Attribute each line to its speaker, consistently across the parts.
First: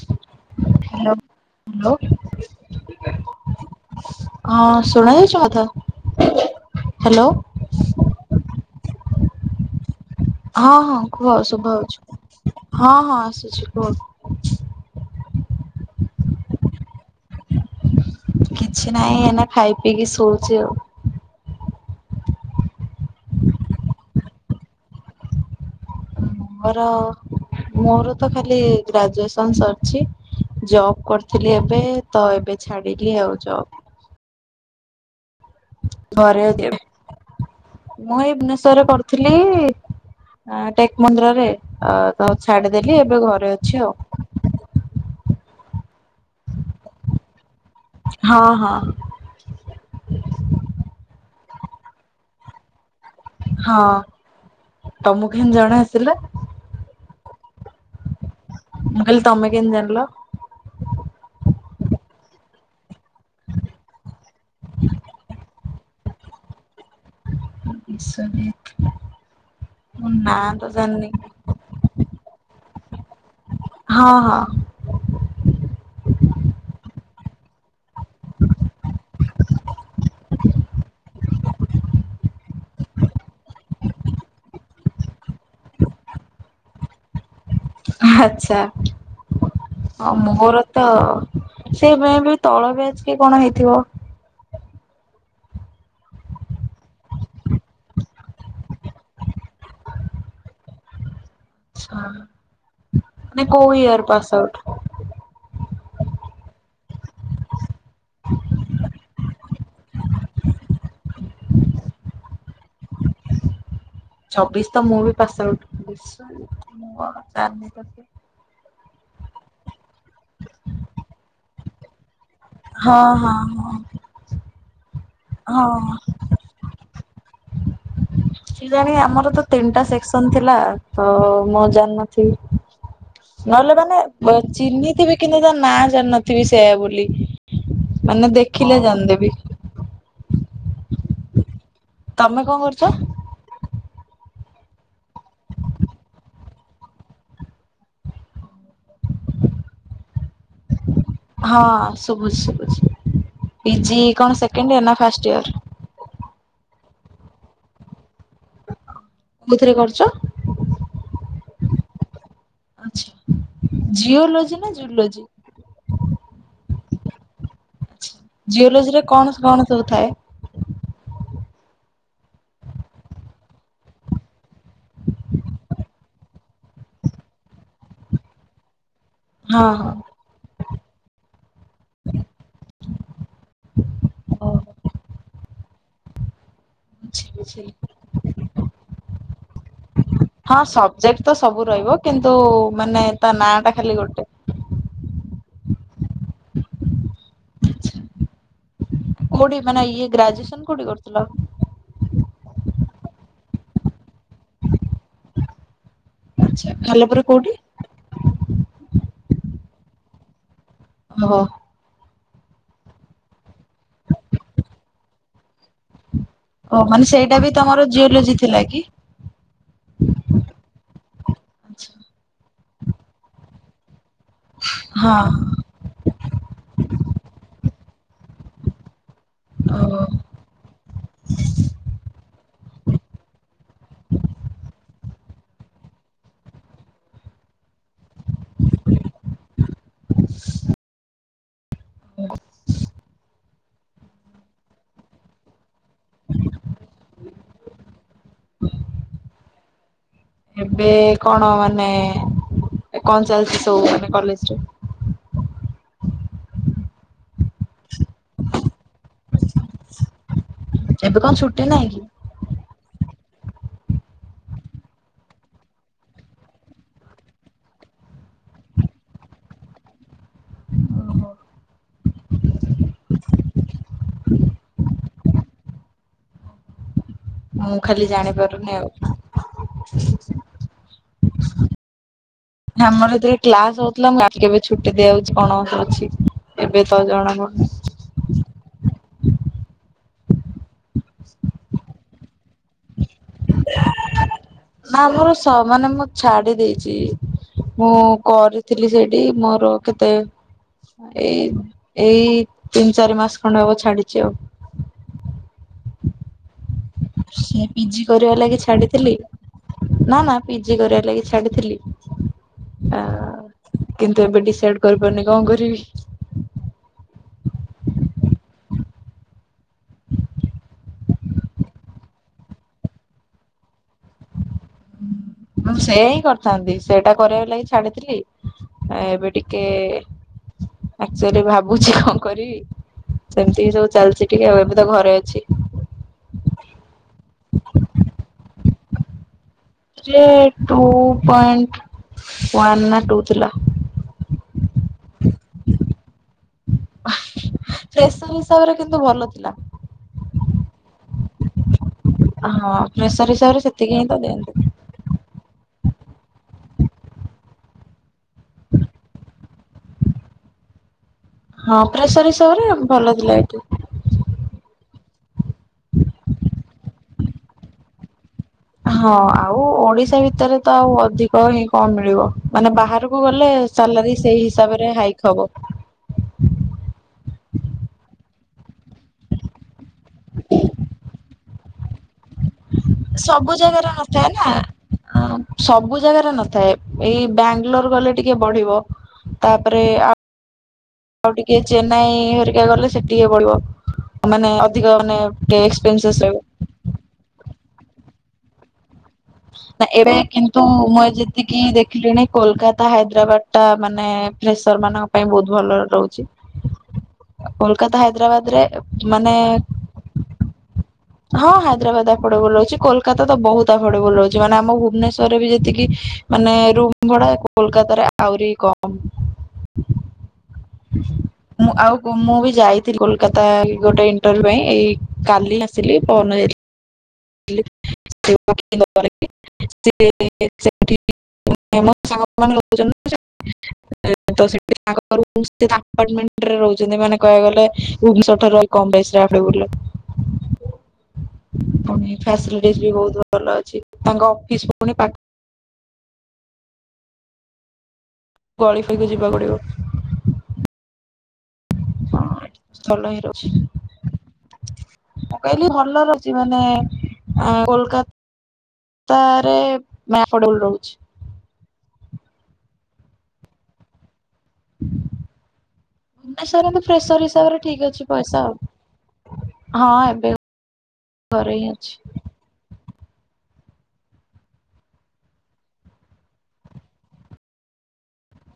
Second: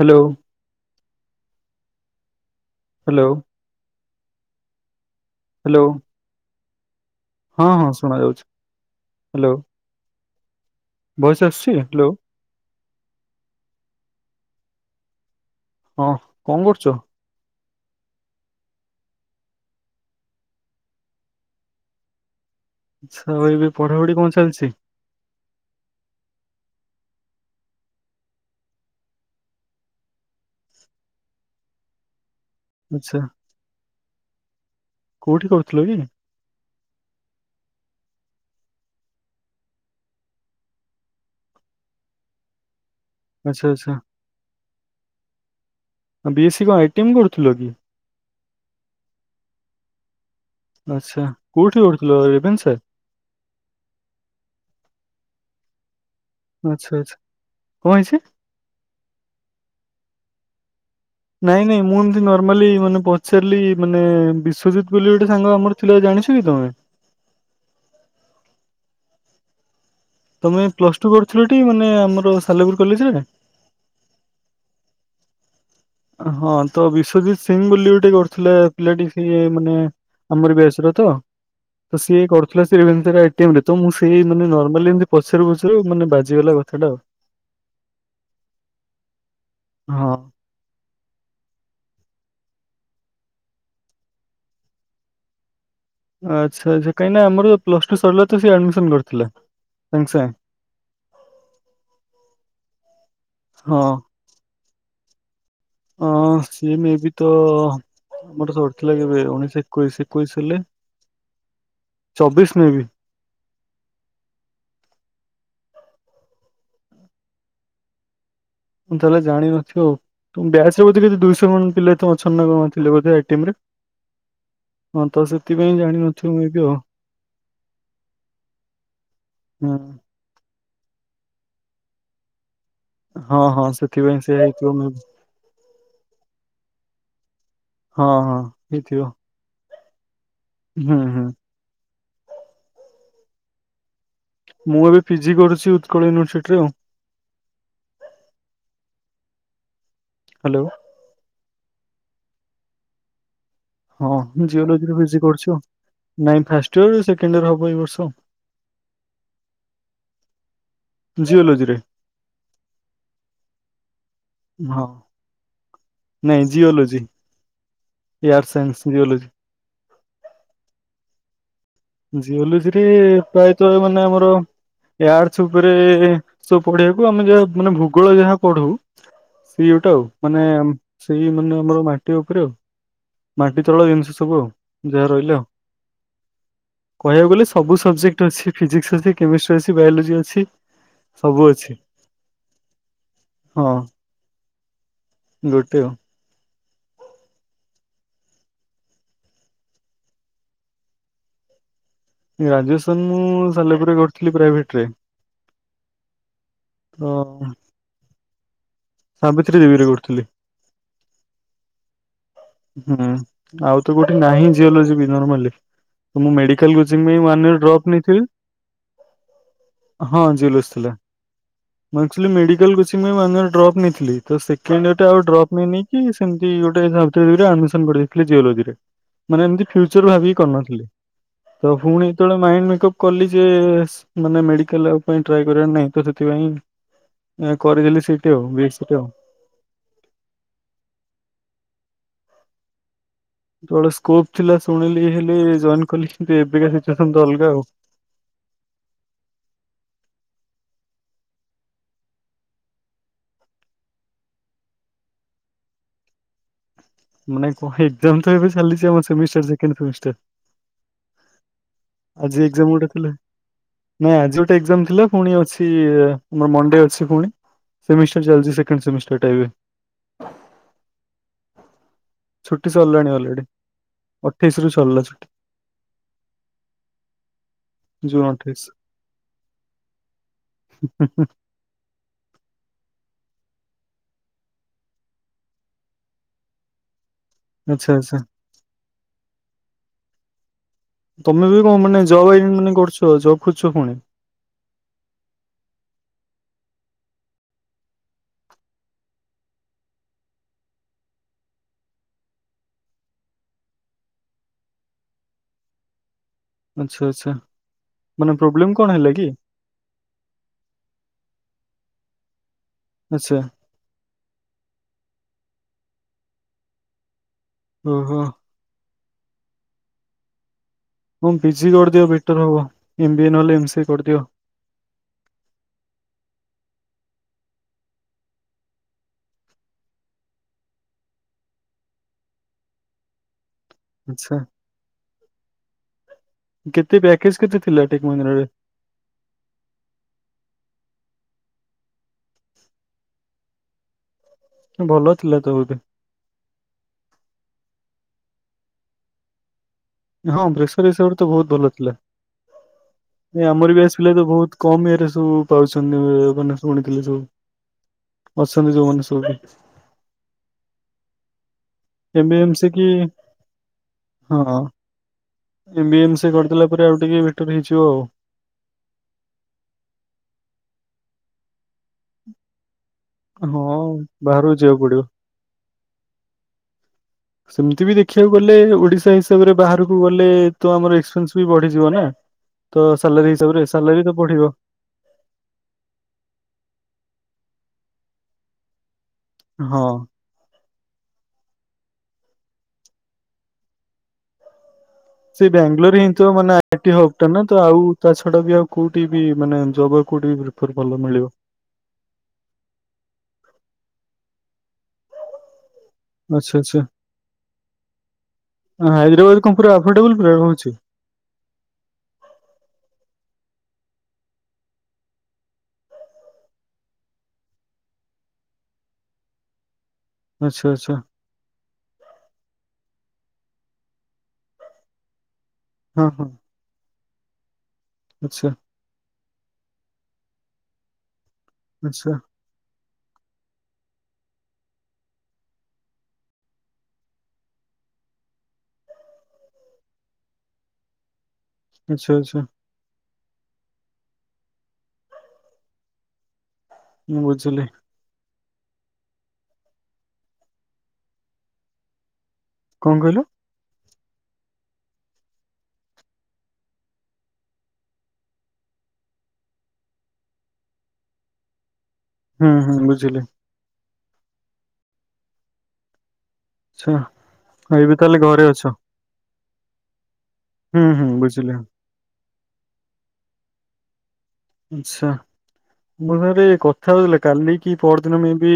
Speaker 1: Hello
Speaker 2: hello.
Speaker 1: Hello.
Speaker 2: ହଁ ଶୁଣା ଯଉଛି ମୋ
Speaker 1: ହ୍ୟାଲୋ
Speaker 2: କଥା? ହ୍ୟାଲୋ
Speaker 1: ହଁ ହଁ ଶୁଣା ଯାଉଛି ହ୍ୟାଲୋ।
Speaker 2: ହଁ ହଁ କୁହ
Speaker 1: ଭଏସ ଆସୁଛି ହ୍ୟାଲୋ
Speaker 2: ଶୁଭାଉଛି ହଁ ହଁ ଆସୁଛି କୁହ।
Speaker 1: ହଁ କଣ କରୁଛ?
Speaker 2: କିଛି ନାହିଁ ଏନା ଖାଇ ପିଇକି ଶଉଛି ଆଉ।
Speaker 1: ଆଛା ଆଇ ବି ପଢାପଢି କଣ ଚାଲିଛି?
Speaker 2: ମୋର ମୋର ତ ଖାଲି ଗ୍ରାଜୁଏସନ ସରିଛି। ଜବ କରିଥିଲି ଏବେ ତ ଏବେ
Speaker 1: ଆଚ୍ଛା
Speaker 2: ଛାଡିଲି ଆଉ ଜବ।
Speaker 1: କୋଉଠି କରୁଥିଲ କି
Speaker 2: ଘରେ ଅଛି ଏବେ ମୁଁ ଏଇ [unintelligible] [unintelligible] କରିଥିଲି ଆଁ ଟେକ୍ ମନ୍ଦିରରେ ଏଁ ତ ଛାଡି ଦେଲି ଏବେ ଘରେ ଅଛି ଆଉ।
Speaker 1: ବିଏସ କଣ ଏଟି ଏମ୍ କରୁଥିଲ କି?
Speaker 2: ହଁ ହଁ।
Speaker 1: ଆଚ୍ଛା କୋଉଠି କରୁଥିଲ ରେଭେନ୍ସାରେ?
Speaker 2: ହଁ ତମକୁ କେମିତି ଜଣା ଆସିଲା।
Speaker 1: ଆଚ୍ଛା ଆଚ୍ଛା। କଣ ହେଇଛି
Speaker 2: ମୁଁ କହିଲି ତମେ କେନି ଜଣିଲ।
Speaker 1: ନାଇଁ ନାଇଁ ମୁଁ ଏମତି ନର୍ମାଲି ମାନେ ପଚାରିଲି ମାନେ ବିଶ୍ଵଜିତ ବୋଲି ଗୋଟେ ସାଙ୍ଗ ଆମର ଥିଲ ଜାଣିଛ କି ତମେ?
Speaker 2: ବିଶ୍ୱନିତ ନା
Speaker 1: ତମେ
Speaker 2: ତ
Speaker 1: ପ୍ଲସ ଟୁ
Speaker 2: ଜାଣିନି
Speaker 1: କରୁଥିଲଟି ମାନେ ଆମର ସାଲେପୁର କଲେଜରେ
Speaker 2: ହଁ ହଁ।
Speaker 1: ହଁ ତ ବିଶ୍ଵଜିତ ସିଂ ବୋଲି ଗୋଟେ କରୁଥିଲା ପିଲାଟି ସିଏ ମାନେ ଆମର ବ୍ୟାଚରତ। ତ ସିଏ କରୁଥିଲା ସେ ରେଭେନ୍ସାରେ ଆଇ ଟି ଏମରେ ତ ମୁଁ ସେ ମାନେ ନର୍ମାଲି ଏମତି ପଚାରୁ ପଚାରୁ ମାନେ ବାଜିିଗଲା। କଥାଟା
Speaker 2: ଆଛା
Speaker 1: ହଁ
Speaker 2: ଆଉ ମୋହର ତ ସେ ମେ ବି ତଳ ବ୍ୟାଚ୍ କି କଣ ହେଇଥିବ?
Speaker 1: ଆଚ୍ଛା ଆଚ୍ଛା କାହିଁକିନା ଆମର ପ୍ଲସ୍ ଟୁ ସରିଲା ତ ସ ଆଡମିସନ କରିଥିଲା ସାଙ୍ଗେ ସାଙ୍ଗେ।
Speaker 2: ଆଚ୍ଛା ନାଇଁ କୋଉ ଇୟର ପାସ୍ ଆଉଟ୍?
Speaker 1: ଆଁ ସିଏ ମେବି ତ। ମୋରତ ସରିଥିଲା କେବେ ଉଣେଇଶହ ଏକୋଇଶ ଏକୋଇଶ ହେଲେ। ଚବିଶ ମେ ବି।
Speaker 2: ଛବିଶ ତ ମୁଁ ବି ପାସ ଆଉଟ ହେଇଛି [inaudible]
Speaker 1: ତମେ ତାହେଲେ ଜାଣିିନଥିବି ଆଉ। ତୁମ ବ୍ୟାଚରେ ବୋଧେ ଦୁଇଶହ କଣ ପିଲା ଥ ପ୍ରଛନ୍ନ କଣ ଥିଲେ
Speaker 2: ହଁ
Speaker 1: ବୋଧେ ଆଇ
Speaker 2: ହଁ
Speaker 1: ଟି ଏମରେ। ହଁ ତ
Speaker 2: ହଁ
Speaker 1: ସେଥିପାଇଁ
Speaker 2: ହଁ।
Speaker 1: ଜାଣିନଥିବୁ ମେବି ଆଉ।
Speaker 2: କିଜାଣ ଆମର ତ
Speaker 1: ହଁ
Speaker 2: ତିନିଟା ସେକ୍ସନ ଥିଲା ତ ମୁଁ ଜାଣିନଥିବି।
Speaker 1: ହଁ ହଁ
Speaker 2: ନହେଲେ ମାନେ
Speaker 1: ସେଥିପାଇଁ
Speaker 2: ବ
Speaker 1: ସେୟା ହେଇଥିବ ମେ ବି
Speaker 2: ଚିହ୍ନିଥିବି କିନ୍ତୁ ତା ନାଁ ଜାଣି ନଥିବି ସେୟ ବୋଲି।
Speaker 1: ହଁ
Speaker 2: ମାନେ
Speaker 1: ହଁ
Speaker 2: ଦେଖିଲେ
Speaker 1: ହେଇଥିବ
Speaker 2: ଜାଣି ଦେବି।
Speaker 1: ହୁଁ ହୁଁ।
Speaker 2: ତମେ କଣ କରୁଛ?
Speaker 1: ମୁଁ ଏବେ ପି ଜି କରୁଛି ଉତ୍କଳ ୟୁନିଭରସିଟିରେ ଆଉ। ହ୍ୟାଲୋ
Speaker 2: ହଁ ଶୁଭୁଛି ଶୁବୁଛି। ପି ଜି
Speaker 1: ହଁ
Speaker 2: କଣ ସେକେଣ୍ଡ ଇୟର୍
Speaker 1: ଜିଓଲୋଜିରେ
Speaker 2: ନା
Speaker 1: ପିଜି
Speaker 2: ଫାଷ୍ଟ
Speaker 1: କରୁଛି
Speaker 2: ଇୟର୍?
Speaker 1: ଆଉ। ନାଇଁ ଫାଷ୍ଟ ଇୟର ସେକେଣ୍ଡ ଇୟର ହବ ଏଇ ବର୍ଷ।
Speaker 2: କୋଉଥିରେ କରୁଛ?
Speaker 1: ଜିଓଲଜିରେ।
Speaker 2: ଆଚ୍ଛା ଜିଓଲୋଜି ନା ଜୁଲୋ।
Speaker 1: ନାଇଁ ଜିଓଲଜି। ଏୟାର ସାଇନ୍ସ
Speaker 2: ଜିଓଲୋଜିରେ କଣ
Speaker 1: ଜିଓଲଜି।
Speaker 2: କଣ ସବୁ ଥାଏ?
Speaker 1: ଜିଓଲୋଜିରେ ପ୍ରାୟତ ମାନେ ଆମର ଆର୍ଥ ଉପରେ ସବୁ ପଢିବାକୁ ଆମେ ଯାହା ମାନେ ଭୂଗୋଳ ଯାହା ପଢୁ।
Speaker 2: ହଁ
Speaker 1: ସେ
Speaker 2: ହଁ।
Speaker 1: ଗୋଟେ ଆଉ, ମାନେ ସେଇ ମାନେ ଆମର ମାଟି ଉପରେ, ମାଟି ତଳ ଜିନିଷ ସବୁ ଯାହା ରହିଲା ଆ କହିବାକୁ
Speaker 2: ବୁଝିଲି
Speaker 1: ଗଲେ
Speaker 2: ବୁଝିଲି।
Speaker 1: ସବୁ ସବଜେକ୍ଟ ଅଛି- ଫିଜିକ୍ସ ଅଛି, କେମିଷ୍ଟ୍ରି ଅଛି, ବାୟୋଲୋଜି ଅଛି,
Speaker 2: ହଁ ସବଜେକ୍ଟ ତ
Speaker 1: ସବୁ ଅଛି।
Speaker 2: ରହିବ କିନ୍ତୁ ମାନେ ତା ନାଁ
Speaker 1: ହଁ
Speaker 2: ଟା ଖାଲି ଗୋଟେ
Speaker 1: ଗୋଟେ
Speaker 2: କୋଉଠି ମାନେ ଇଏ ଗ୍ରାଜୁଏସନ କୋଉଠି କରୁଥିଲ?
Speaker 1: ଗ୍ରାଜୁଏସନ ମୁଁ ସାଲେପୁରରେ କରିଥିଲି ପ୍ରାଇଭେଟରେ
Speaker 2: ଆଛା,
Speaker 1: ତ
Speaker 2: ସାଲେପୁର କୋଉଠି?
Speaker 1: ସାବିତ୍ରୀ ଦେବୀରେ କରୁଥିଲି।
Speaker 2: ଓ ହୋ।
Speaker 1: ହୁଁ ଆଉ ତ କୋଉଠି ନାହିଁ ଜିଓଲୋଜି ବି ନର୍ମାଲି ମୁଁ
Speaker 2: ଓ
Speaker 1: ମେଡିକାଲକୁ
Speaker 2: ମାନେ ସେଇଟା ବି
Speaker 1: [unintelligible]
Speaker 2: ତମର
Speaker 1: ଡ୍ରପ ନେଇଥିଲି।
Speaker 2: ଜିଓଲୋଜି ଥିଲା କି?
Speaker 1: ହଁ ଜଲ [unintelligible] ମୁ ଆ କିଛିୟ [unintelligible] ମ ଡ୍ରପ୍ ନେଇଥିଲି। ତ ସେକେଣ୍ଡ ଇର ଆଉ
Speaker 2: ହଁ
Speaker 1: ଡ୍ରପ୍ ନେଇନିକି ସେମିତି ଗୋଟେରେ ଆଡମିସନ କରିଦେଇଥିଲେ ଜିଓଲୋଜିରେ ମାନେ ଏମତି
Speaker 2: ଓ
Speaker 1: ଫ୍ୟୁଚର ଭାବିକି କରିନଥିଲଥିଲେ ତ ପୁଣି ଯେତେବେଳେ ମାଇଣ୍ଡ ମେକଅପ୍ କଲି ଯେ [unintelligible] ନ ମେଡିକାଲ କର ନାଁ ସେଥିପାଇଁ ସେଠି ଆଉ ଆଉ।
Speaker 2: [inaudible]
Speaker 1: ସ୍କୋପ ଥିଲା ଶୁଣିଲି ହେ ଜଏନ କଲି, ଏବେକା ସିଚୁଏସନ ତ ଅଲଗା ଆଉ। [inaudible]
Speaker 2: ଏବେ କଣ ମାନେ କଣ ଚାଲିଛି ସବୁ ମାନେ କଲେଜରେ
Speaker 1: ମାନେ କଣ ଏାମ ତ ଏବେ ଚାଲିଛି ଆମଷ୍ଟ
Speaker 2: ଏବେ କଣ ଛୁଟି ନାହିଁ କି?
Speaker 1: ଆଜି ଏଜାମ ଗୋଟେ ଥିଲା। ନାଇଁ ଆଜି ଗୋଟେ ଏଜାମ ଥିଲା, ପୁଣି ଅଛି ଆର ମଣ୍ଡେ ଅଛି ପୁଣି ସେମିଷ୍ଟର ଚାଲଛି ସେକଣ୍ଡ ସେମିଷ୍ଟର ଟାଇବେ। ଛୁଟି ସରିଲାଣି ଅଲରେଡି, ଅଠେଇଶି ରୁ ସରିଲା ଛୁଟି
Speaker 2: ମୁଁ ଖାଲି
Speaker 1: ଜୁନ ଅଠେଇଶ
Speaker 2: ଜାଣିପାରୁନି ଆଉ ହମର ଏ ଦେ କ୍ଲାସ ହଉଥିଲା ମୁଁ କେବେ ଛୁଟି ଦିଆଯାଉଛି, କଣ ଅଛି ଏବେ ତ ଜଣ
Speaker 1: ଆଛା ଆଛା। ତମେ ବି କଣ ମାନେ ଜବ୍ ଇ ମାନେ କରୁଛ? ଜବ୍ ଖୋଜୁଛ ପୁଣି
Speaker 2: ନା ମୋର ମାନେ ମୁଁ ଛାଡି ଦେଇଛି। ମୁଁ କରିଥିଲି ସେଇଠି, ମୋର କେତେ ଏଇ ଏଇ ତିନି ଚାରି ମାସ ଖଣ୍ଡେ ହବ ଛାଡିଛି ଆଉ।
Speaker 1: [inaudible] ଆଚ୍ଛା ଆଚ୍ଛା
Speaker 2: ସେ ପିଜି
Speaker 1: ମାନେ
Speaker 2: କରିବା ଲାଗି
Speaker 1: ପ୍ରୋବ୍ଲେମ କଣ ହେଲା
Speaker 2: ଛାଡିଥିଲି,
Speaker 1: କି
Speaker 2: ନା, ନା, ପିଜି କରିବା ଲାଗି ଛାଡିଥିଲି। ଆ
Speaker 1: ଆଚ୍ଛା।
Speaker 2: କିନ୍ତୁ ଏବେ ଡିସାଇଡ କରିପାରୁନି କଣ କରିବି?
Speaker 1: ଓ ହୋ। ହଁ ପିଜି କରିଦିଅ ବେଟର ହବ। ଏମ ଵି ଏ ନହଲେ ଏମ ସି ଏ କରିଦିଅ
Speaker 2: ଆଉ ସେ ହିଁ କରିଥାନ୍ତି। ସେଇଟା କରିବା ଲାଗି ଛାଡିଥିଲି, ଏବେ ଟିକେ ଆଚୁଆଲି ଭାବୁଛି କଣ କରିବି? ସେମିତି ସବୁ ଚାଲିଛି
Speaker 1: ଆଚ୍ଛା
Speaker 2: ଟିକେ ଆଉ ଏବେ ତ ଘରେ ଅଛି।
Speaker 1: କେତେ ପ୍ୟାକେଜ କେତେ ଥିଲା ଟେକ ମଙ୍ଗରାରେ।
Speaker 2: ଟୁ ପଏଣ୍ଟ ୱାନ ନା ଟୁ ଥିଲା।
Speaker 1: ଭଲ ଥିଲାତ ଵଦେ।
Speaker 2: ସେସର ହିସାବରେ କିନ୍ତୁ ଭଲ ଥିଲା।
Speaker 1: ସେସ ହିସାବ ରେ ତ ବହୁତ ଭଲ ଥିଲା।
Speaker 2: ପ୍ରେସେ
Speaker 1: ଆମରି ବ୍ୟାଚ ପିଲା ତ ବହୁତ କମ ଇଏରେ ସବୁ ପାଉଛନ୍ତି ମାନେ ଶୁଣିଥିଲେି ସବୁ। ଅଛନ୍ତି ଯୋଉମାନେ ସବୁ।
Speaker 2: ହଁ ପ୍ରେସର
Speaker 1: ଏମ୍ବି ଏମ
Speaker 2: ହିସାବରେ
Speaker 1: ସ କି
Speaker 2: ଭଲ ଥିଲା ଏଇଠି।
Speaker 1: ହଁ। ଏମ୍ବି ଏମ ସିକି କରିଥିଲା ପରେ ଆଉ ଟିକେ ବେଟର ହେଇଯିବ ଆଉ।
Speaker 2: ହଁ ଆଉ ଓଡିଶା ଭିତରେ ତ ଆଉ ଅଧିକ ଇନ କଣ ମିଳିବ ମାନେ ବାହାରକୁ ଗଲେ
Speaker 1: ହଁ
Speaker 2: ସାଲାରୀ ସେଇ
Speaker 1: ବାହାରକୁ ଯିବାକୁ
Speaker 2: ହିସାବରେ
Speaker 1: ପଡିବ।
Speaker 2: ହାଇକ୍ ହବ।
Speaker 1: ସେମିତି ବି ଦେଖିବାକୁ ଗଲେ ଓଡିଶା ହିସାବରେ ବାହାରକୁ ଗଲେ ତ ଆମର ଏକ୍ସପେନ୍ସ ବି ବଢିଯିବ ନା। ତ ସାଲାରୀ
Speaker 2: ସବୁ
Speaker 1: ହିସାବରେ
Speaker 2: ଜାଗାରେ
Speaker 1: ସାଲାରୀ ତ
Speaker 2: ନଥାଏ
Speaker 1: ବଢିବ
Speaker 2: ନା। ସବୁ ଜାଗାରେ ନଥାଏ ଏଇ ବ୍ୟାଙ୍କ [inaudible] କଲେ ଟିକେ ବଢିବ ତାପରେ
Speaker 1: ହଁ।
Speaker 2: ଆ ଆଉ ଟିକେ ଚେନ୍ନାଇ ହରିକା ଗଲେ ସେ ଟିକେ ପଳିବ ମାନେ ଅଧିକ ମାନେ
Speaker 1: ସେ
Speaker 2: ଟିକେ
Speaker 1: ବାଙ୍ଗାଲୋର ହିଁ
Speaker 2: ଏକ୍ସପେନସେସ୍
Speaker 1: ତ
Speaker 2: ରହିବ
Speaker 1: ମାନେ ଆଇଟି ହୋପ ହଉ ଟାନା ଆଉ ତା ଛଡା ବି ଆଉ କୋଉଠି ବି ମାନେ
Speaker 2: ନା
Speaker 1: ଜବ୍ ଆଉ
Speaker 2: ଏବେ
Speaker 1: କୋଉଠି ବି
Speaker 2: କିନ୍ତୁ
Speaker 1: ପ୍ରିଫର ଭଲ
Speaker 2: ମୁଁ
Speaker 1: ମିଳିବ
Speaker 2: ଯେତିକି ଦେଖିଲିଣି କୋଲକାତା ହାଇଦ୍ରାବାଦ ଟା ମାନେ ପ୍ରେ ଫ୍ରେସମାନଙ୍କ ପାଇଁ ବହୁତ ଭଲ। ରହୁଛି।
Speaker 1: ଆଚ୍ଛା ଆଚ୍ଛା।
Speaker 2: କୋଲକାତା ହାଇଦ୍ରାବାଦ ରେ ମାନେ
Speaker 1: ହାଇଦ୍ରାବାଦ କ ପୁରା ଆଫୋର୍ଡେବଲ ପ୍ରାୟ ରହୁଛି।
Speaker 2: ହଁ ହାଇଦ୍ରାବାଦ ଆଫୋଡେବୁଲ ରହୁଛି କୋଲକାତା ତ ବହୁତ ଆଫୋଡେବୁଲ ରହୁଛିାନେ ଆମ ଭୁବନେଶ୍ରରେ ବି ଯେତିକି ମାନେ ରୁମ ଭଡା କୋଲକତାରେ ଆହୁରି କମ।
Speaker 1: ଆଚ୍ଛା ଆଚ୍ଛା
Speaker 2: ମୁଁ ଆଉ ମୁଁ ବି ଯାଇଥିଲି କୋଲକାତା। କଥା ଗୋଟେ ଇଣ୍ଟରଭ୍ୟୁ ପାଇଁ ଏଇ କାଲି ଆସିଲି
Speaker 1: ହଁ
Speaker 2: ପହର
Speaker 1: ହଁ
Speaker 2: ଦିନ ଯାଇଥିଲି।
Speaker 1: ଆଚ୍ଛା
Speaker 2: [unintelligible]
Speaker 1: ଆଚ୍ଛା
Speaker 2: ସାଙ୍ଗେ ଲୁଛନ୍ତି [inaudible] ଅପାଟମେଣ୍ଟ ରହୁଛନ୍ତି ମାନେ କହିବାକୁ ଗଲେ ଭୁବନେଶ୍ୱର ଠାରୁ ଅଲଗା। ବମ୍ବେଇ ଷ୍ଟାପ ରେ ବୁଲେ
Speaker 1: ଆଚ୍ଛା
Speaker 2: ପୁଣି
Speaker 1: ଆଚ୍ଛା
Speaker 2: ଫାସିଲିଟି ବି ବହୁତ ଭଲ ଅଛି। ତାଙ୍କ ଅଫିସ ପୁଣି ପାଠ
Speaker 1: ମୁଁ ବୁଝିଲି।
Speaker 2: ଗଳି ଖାଇକି ଯିବାକୁ ପଡିବ।
Speaker 1: କଣ
Speaker 2: ବଲାଙ୍ଗୀର
Speaker 1: କହିଲ
Speaker 2: ରେ ଅଛି। ମୁଁ କହିଲି ଭଲର ଅଛି ମାନେ କୋଲକାତା ତାରେ ଆଫଡେବୁଲ ରହୁଛି।
Speaker 1: ହୁଁ ହୁଁ ବୁଝିଲି।
Speaker 2: ନା ସାର
Speaker 1: ଆଚ୍ଛା
Speaker 2: ଫ୍ରେସର ହିସାବରେ ଠିକ
Speaker 1: ଏବେ
Speaker 2: ଅଛି
Speaker 1: ତାହେଲେ
Speaker 2: ପଇସା
Speaker 1: ଘରେ ଅଛ
Speaker 2: ଆଉ। ହଁ ଏବେ
Speaker 1: ହୁଁ ହୁଁ ବୁଝିଲି
Speaker 2: ଘରେ ହିଁ ଅଛି।
Speaker 1: ଆଚ୍ଛା। ମୋ ପାଖରେ କଥା ହଉଥିଲା କାଲି କି ପର ଦିନ ମେ ବି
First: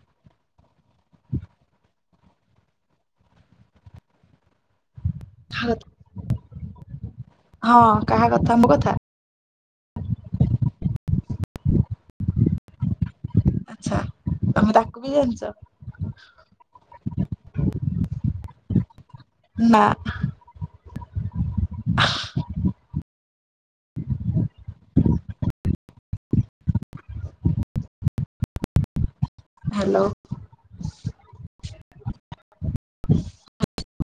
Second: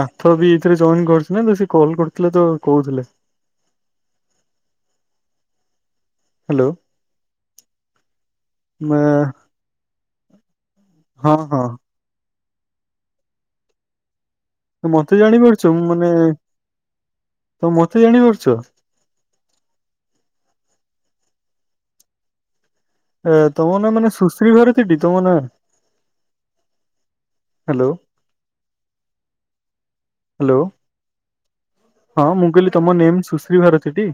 Speaker 1: ନାଥ ବି ଏଥିରେ ଜଏନ କରୁଥିଲା ସେ କଲ କରୁଥିଲେ ତ କହୁଥିଲେ। ହ୍ୟାଲୋ
Speaker 2: ହଁ କାହା କଥା ମୋ କଥା।
Speaker 1: ମା- ହଁ ହଁ।
Speaker 2: ଆଛା।
Speaker 1: ମତେ ଜାଣିପାରୁଛ ମାନେ ତ ମତେ ଜାଣିପାରୁଛ?
Speaker 2: ନା। [inaudible]
Speaker 1: ଆ ତମ ନାଁ ମାନେ ସୁଶ୍ରୀ ଭାରତୀଟି ତମ ନାଁ? ହାଲୋ।
Speaker 2: ହାଲୋ।
Speaker 1: ହଁ ମୁଁ କହିଲି ତମ ନେମ ସୁଶ୍ରୀ ଭାରତୀଟି?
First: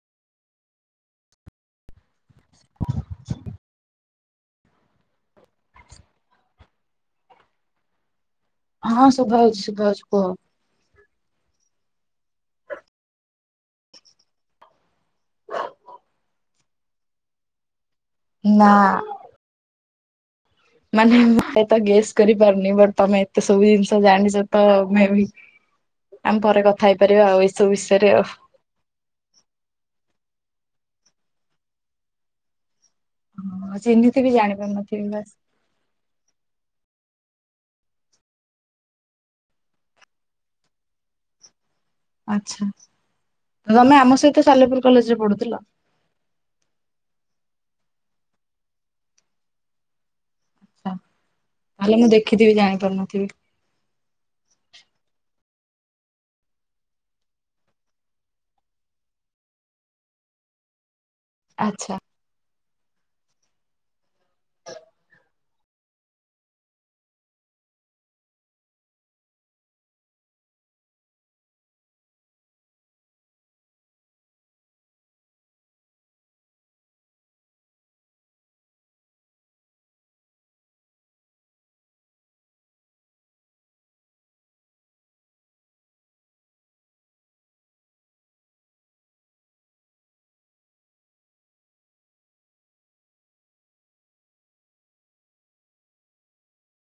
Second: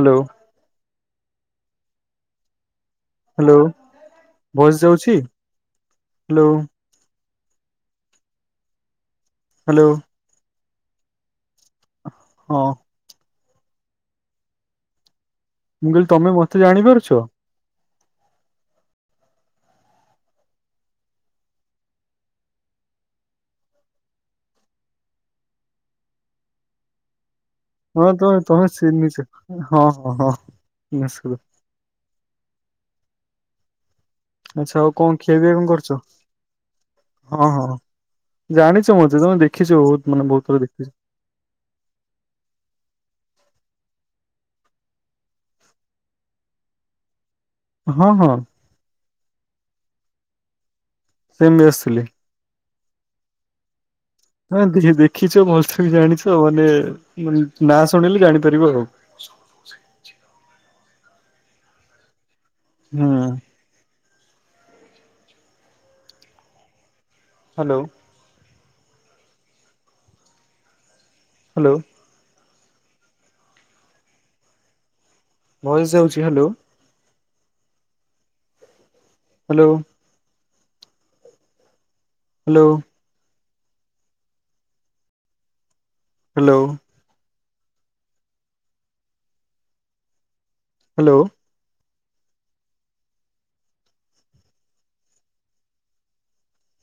Speaker 1: ହାଲୋ।
Speaker 2: [inaudible]
Speaker 1: ହ୍ୟାଲୋ, ଭୟସ ଯାଉଛି? ହ୍ୟାଲୋ।
Speaker 2: ହଁ ସୁଭାଉଚି
Speaker 1: ହ୍ୟାଲୋ
Speaker 2: ସୁଭାଉଚି କୁହ?
Speaker 1: ହଁ। ମୁଁ କହିଲି ତମେ ମତେ ଜାଣିପାରୁଛ?
Speaker 2: ନା। ମାନେ ମୁ ଏ ତ ଗେସ୍ କରିପାରୁନି ବଟ ତମେ ଏତେ ସବୁ ଜିନିଷ ଜାଣିଛ ତ ମେ ବି ଆମେ ପରେ କଥା ହେଇପାରିବା ଆଉ ଏସ୍‌
Speaker 1: ହଁ ତମ ତମେ ଚିହ୍ନିଚ ହଁ ହଁ ହଁ। [unintelligible]
Speaker 2: ହଁ ଚିନିଚ୍
Speaker 1: ଆଛା ଆଉ କଣ ଖିଆ ପିଆ କଣ କରିଛ? ହଁ ହଁ। ଜାଣିଛ ମତେ ତମେ ଦେଖିଛ ବହୁତ ମାନେ ବହୁତ ଥର ଦେଖିଛ।
Speaker 2: ଆଛା ତମେ ଆମ ସହିତ ସାଲେପୁର କଲେଜରେ ପଢୁଥିଲ?
Speaker 1: [inaudible] ହଁ ହଁ। ସେମିତି
Speaker 2: ତାହେଲେ
Speaker 1: ଆସିଥିଲି।
Speaker 2: ମୁଁ ଦେଖିଥିବି ଜାଣିପାରୁନଥିବି।
Speaker 1: ହଁ ଦେ ଦେଖିଛ ଭଲସେ ବି ଜାଣିଛ ମାନେ ନାଁ ଶୁଣିଲେ ଜାଣିପାରିବ ଆଉ। [inaudible]
Speaker 2: ଆଚ୍ଛା।
Speaker 1: ହୁଁ। ହ୍ୟାଲୋ। ହ୍ୟାଲୋ। ଭୟସ୍ ଯାଉଛି hello. Hello. Hello. Hello. Hello.